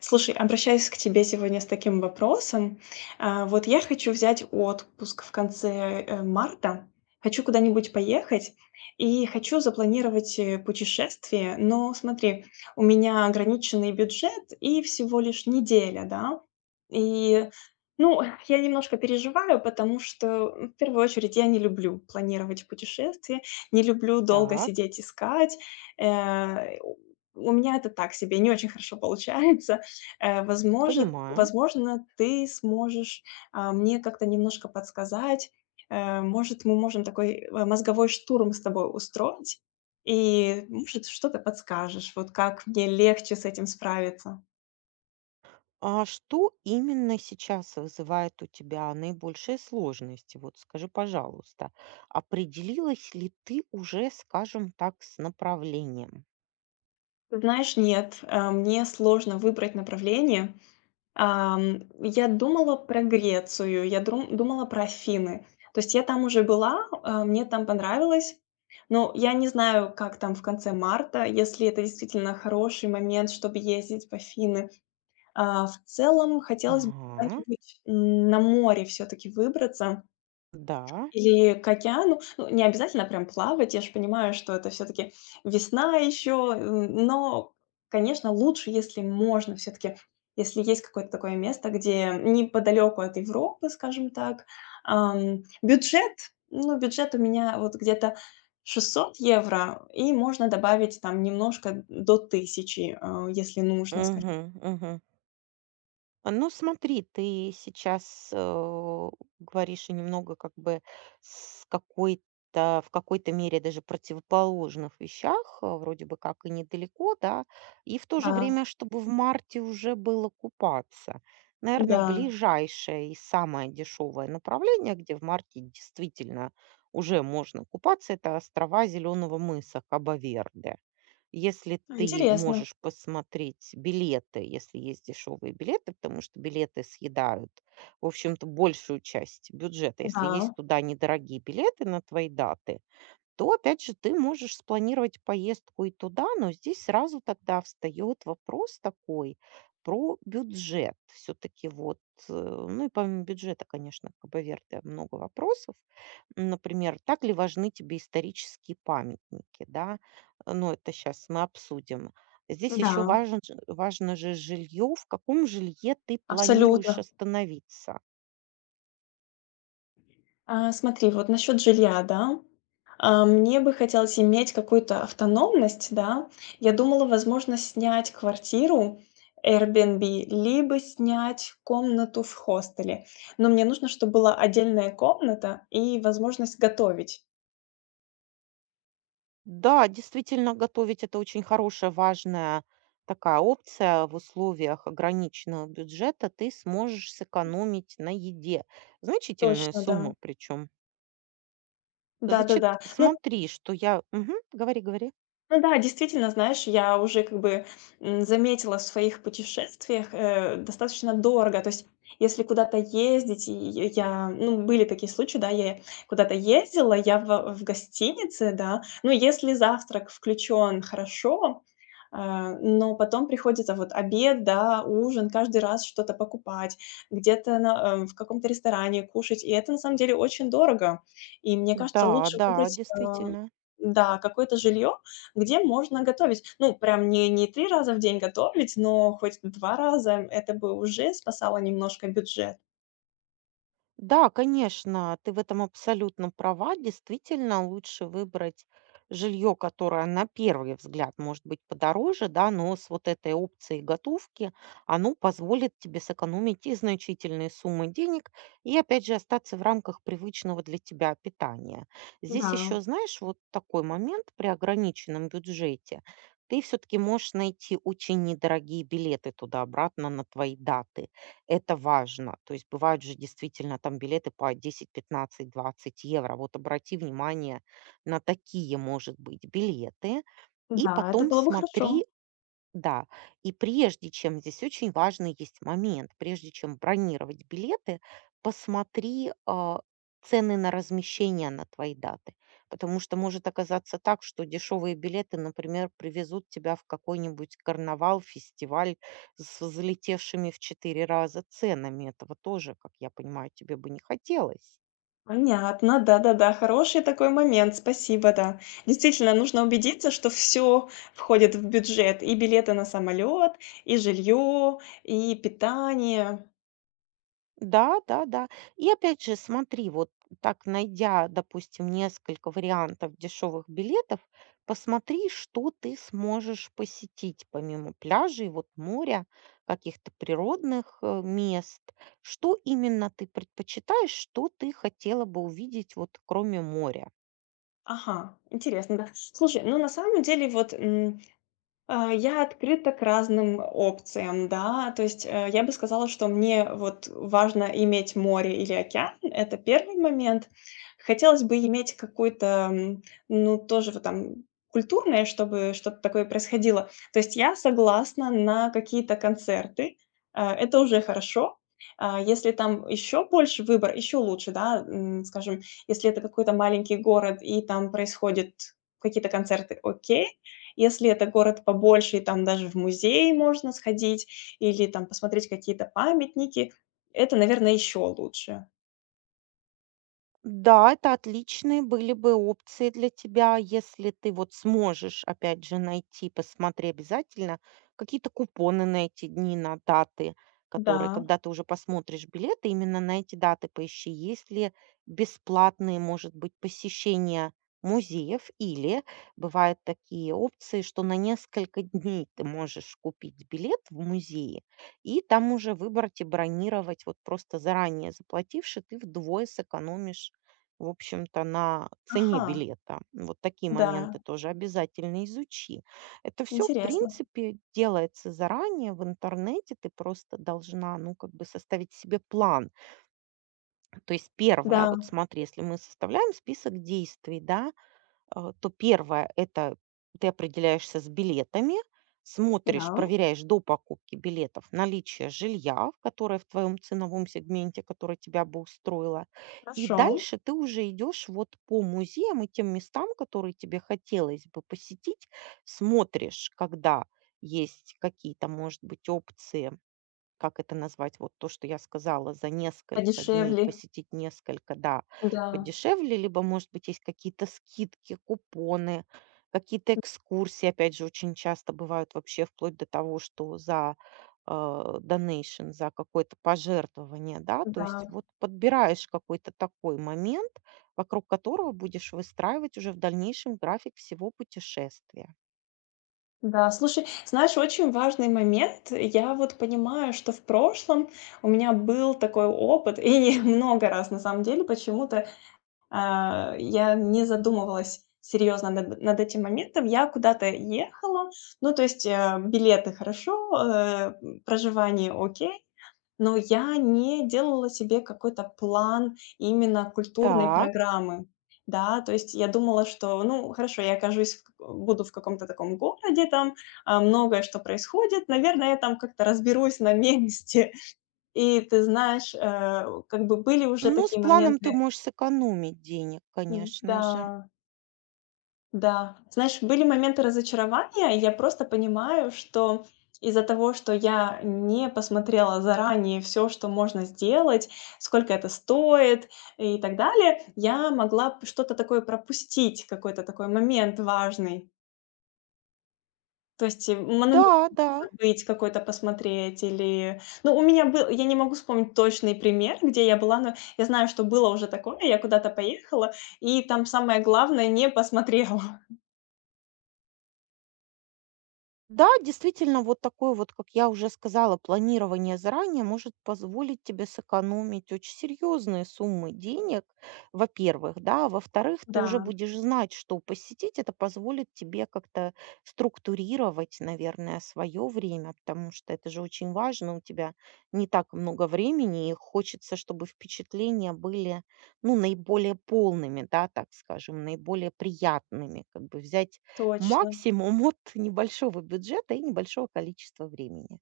Слушай, обращаюсь к тебе сегодня с таким вопросом. Вот я хочу взять отпуск в конце, марта, хочу куда-нибудь поехать и хочу запланировать, путешествие. Но смотри, у меня ограниченный бюджет и всего лишь неделя, да. И, ну, я немножко переживаю, потому что, в первую очередь, я не люблю планировать путешествия, не люблю долго Так, сидеть искать. Э, у у меня это так себе, не очень хорошо получается. Э, возможет понимаю. возможно, ты сможешь, мне как-то немножко подсказать. Может, мы можем такой, мозговой штурм с тобой устроить, и, может, что-то подскажешь, вот как мне легче с этим справиться. А что именно сейчас вызывает у тебя наибольшие сложности? Вот скажи, пожалуйста, определилась ли ты уже, скажем так, с направлением? Ты знаешь, нет, мне сложно выбрать направление. Я думала про Грецию, я друм думала про Афины. То есть я там уже была, мне там понравилось. Но я не знаю, как там в конце марта, если это действительно хороший момент, чтобы ездить в Афины. В целом хотелось бы Ага, куда-нибудь, на море все таки выбраться. да. Или к океану. Ну, не обязательно прям плавать. Я же понимаю, что это все таки весна еще, но, конечно, лучше, если можно все таки, если есть какое-то такое место, где неподалеку от Европы, скажем так. Бюджет, ну, бюджет у меня вот где-то 600 евро, и можно добавить там немножко до тысячи, если нужно, скажем. Угу. Ну, смотри, ты сейчас говоришь и немного как бы с какой-то, в какой-то мере даже противоположных вещах, вроде бы как и недалеко, да, и в то же Да, время, чтобы в марте уже было купаться. Наверное, да, ближайшее и самое дешевое направление, где в марте действительно уже можно купаться, это острова Зеленого мыса, кабо. Если ты интересно. можешь посмотреть билеты, если есть дешевые билеты, потому что билеты съедают, в общем-то, большую часть бюджета. Если Да, есть туда недорогие билеты на твои даты, то опять же ты можешь спланировать поездку и туда, но здесь сразу тогда встает вопрос такой про бюджет. Все-таки вот, ну и помимо бюджета, конечно, к Кабаверде много вопросов. Например, так ли важны тебе исторические памятники, да? Ну это сейчас мы обсудим. Здесь еще да, важен, важно же жилье, в каком жилье ты планируешь абсолютно. остановиться. Смотри, вот насчет жилья, да. Мне бы хотелось иметь какую-то автономность, да. Я думала, возможно, снять квартиру Airbnb, либо снять комнату в хостеле. Но мне нужно, чтобы была отдельная комната и возможность готовить. Да, действительно, готовить - это очень хорошая, важная такая опция. В условиях ограниченного бюджета ты сможешь сэкономить на еде. Значительные Точно, да. суммы причем. Значит, Да-да-да. Ну, смотри, что я... Мгм. Говори, говори. ну да, действительно, знаешь, я уже как бы, заметила в своих путешествиях, достаточно дорого. То есть, если куда-то ездить, и я ну, были такие случаи, да, я куда-то ездила, я в гостинице, да. Ну, если завтрак включен, хорошо, но потом приходится вот обед, да, ужин, каждый раз что-то покупать, где-то в каком-то ресторане кушать. И это на самом деле очень дорого. И мне кажется, Да, лучше да, выбрать, действительно. да, какое-то жилье, где можно готовить. Ну, прям не 3 раза в день готовить, но хоть 2 раза это бы уже спасало немножко бюджет. Да, конечно, ты в этом абсолютно права. Действительно, лучше выбрать жилье, которое на первый взгляд может быть подороже, да, но с вот этой опцией готовки оно позволит тебе сэкономить и значительные суммы денег, и опять же остаться в рамках привычного для тебя питания. Да, Здесь еще, знаешь, вот такой момент при ограниченном бюджете. Ты все-таки можешь найти очень недорогие билеты туда-обратно на твои даты, это важно. То есть бывают же действительно там билеты по 10, 15, 20 евро. Вот обрати внимание на такие, может быть, билеты. И да, это потом было бы хорошо. смотри, да, и прежде чем... здесь очень важный есть момент, прежде чем бронировать билеты, посмотри цены на размещение на твои даты, потому что может оказаться так, что дешевые билеты, например, привезут тебя в какой-нибудь карнавал, фестиваль с взлетевшими в четыре раза ценами. Этого тоже, как я понимаю, тебе бы не хотелось. Понятно, да-да-да, хороший такой момент, спасибо, да. Действительно, нужно убедиться, что все входит в бюджет: и билеты на самолет, и жилье, и питание. Да, да, да. И опять же, смотри, вот так найдя, допустим, несколько вариантов дешевых билетов, посмотри, что ты сможешь посетить помимо пляжей, вот моря, каких-то природных мест. Что именно ты предпочитаешь, что ты хотела бы увидеть, вот кроме моря? Ага, интересно, да. Слушай, ну, на самом деле, вот, я открыта к разным опциям, да. То есть, я бы сказала, что мне вот важно иметь море или океан. Это первый момент. Хотелось бы иметь какой-то, ну, тоже вот там культурное, чтобы что-то такое происходило. То есть я согласна на какие-то концерты, это уже хорошо. Если там еще больше выбор, еще лучше, да. Скажем, если это какой-то маленький город и там происходит какие-то концерты, окей. Если это город побольше, и там даже в музей можно сходить или там посмотреть какие-то памятники, это, наверное, еще лучше. Да, это отличные были бы опции для тебя, если ты вот сможешь, опять же, найти, посмотри обязательно, какие-то купоны на эти дни, на даты, которые, Да. когда ты уже посмотришь билеты, именно на эти даты поищи, есть ли бесплатные, может быть, посещения музеев, или бывают такие опции, что на несколько дней ты можешь купить билет в музее, и там уже выбрать и бронировать, вот просто заранее заплативши, ты вдвое сэкономишь, в общем-то, на цене Ага. билета. Вот такие Да. моменты тоже обязательно изучи. Это все, в Интересно. принципе, делается заранее в интернете. Ты просто должна, ну, как бы составить себе план. То есть первое, Да. вот смотри, если мы составляем список действий, да, то первое - это ты определяешься с билетами, смотришь, Да. проверяешь до покупки билетов наличие жилья, в которое в твоем ценовом сегменте, которое тебя бы устроило. И Хорошо. дальше ты уже идешь вот по музеям и тем местам, которые тебе хотелось бы посетить. Смотришь, когда есть какие-то, может быть, опции, как это назвать? Вот то, что я сказала, за несколько дней Подешевле. посетить несколько, да, Да. подешевле, либо, может быть, есть какие-то скидки, купоны, какие-то экскурсии. Опять же, очень часто бывают вообще вплоть до того, что за донейшн, за какое-то пожертвование, да, то Да. есть вот подбираешь какой-то такой момент, вокруг которого будешь выстраивать уже в дальнейшем график всего путешествия. Да. Слушай, знаешь, очень важный момент. Я вот понимаю, что в прошлом у меня был такой опыт, и не много раз на самом деле почему-то я не задумывалась серьезно над этим моментом. Я куда-то ехала, ну, то есть, билеты - хорошо, э, проживание - окей, но я не делала себе какой-то план именно культурной Так. программы. Да, то есть я думала, что, ну, хорошо, я окажусь в ка буду в каком-то таком городе, там, многое что происходит, наверное, я там как-то разберусь на месте. И ты знаешь, как бы были уже Ну, с такие планом моменты. ты можешь сэкономить денег, Да. конечно же. Да, знаешь, были моменты разочарования, и я просто понимаю, что из-за того, что я не посмотрела заранее все, что можно сделать, сколько это стоит и так далее, я могла п что-то такое пропустить, какой-то такой момент важный. То есть, монумент Да, да. забыть какой-то посмотреть или, ну, у меня был я не могу вспомнить точный пример, где я была, но я знаю, что было уже такое. Я куда-то поехала, и там самое главное не посмотрела. Да, действительно, вот такое вот, как я уже сказала, планирование заранее может позволить тебе сэкономить очень серьезные суммы денег, во-первых, да, а во-вторых, ты уже Да, будешь знать, что посетить, это позволит тебе как-то структурировать, наверное, свое время, потому что это же очень важно, у тебя не так много времени, и хочется, чтобы впечатления были, ну, наиболее полными, да, так скажем, наиболее приятными, как бы взять точно. максимум от небольшого бюджета и небольшого количества времени.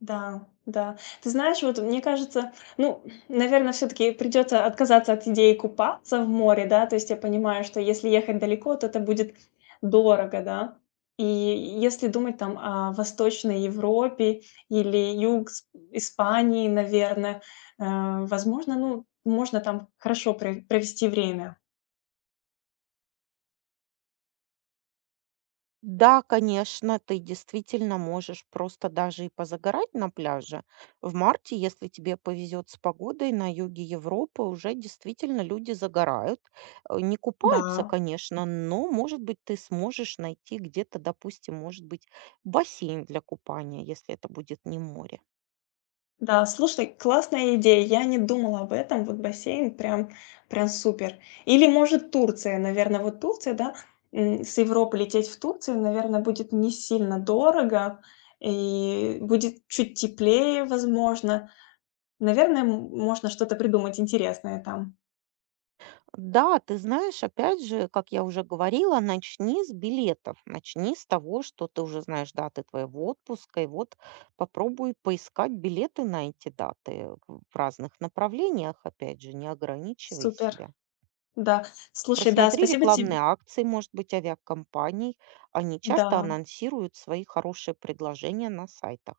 Да, да. Ты знаешь, вот мне кажется, ну, наверное, все таки придется отказаться от идеи купаться в море, да. То есть я понимаю, что если ехать далеко, то это будет дорого, да. И если думать там о Восточной Европе или юг С Испании, наверное, э, возможно, ну, можно там хорошо провести время. Да, конечно, ты действительно можешь просто даже и позагорать на пляже. В марте, если тебе повезет с погодой, на юге Европы уже действительно люди загорают. Не Да. купаются, конечно, но, может быть, ты сможешь найти где-то, допустим, может быть, бассейн для купания, если это будет не море. Да, слушай, классная идея. Я не думала об этом. Вот бассейн прям, прям супер. Или, может, Турция, наверное, вот Турция, да, с Европы лететь в Турцию, наверное, будет не сильно дорого и будет чуть теплее, возможно. Наверное, можно что-то придумать интересное там. Да, ты знаешь, опять же, как я уже говорила, начни с билетов, начни с того, что ты уже знаешь даты твоего отпуска, и вот попробуй поискать билеты на эти даты в разных направлениях, опять же, не ограничивай Супер, себя. да. Слушай, да, Просмотри спасибо тебе. рекламные акции, может быть, авиакомпаний. Они часто Да. анонсируют свои хорошие предложения на сайтах.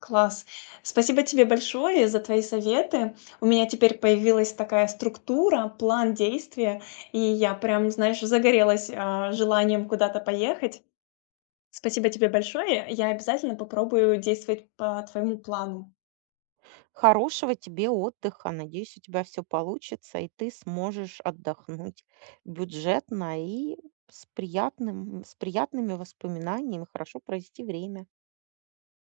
Класс. Спасибо тебе большое за твои советы. У меня теперь появилась такая структура, план действия, и я прям, знаешь, загорелась, желанием куда-то поехать. Спасибо тебе большое. Я обязательно попробую действовать по твоему плану. Хорошего тебе отдыха. Надеюсь, у тебя все получится, и ты сможешь отдохнуть бюджетно и с, приятным, с приятными воспоминаниями, хорошо провести время.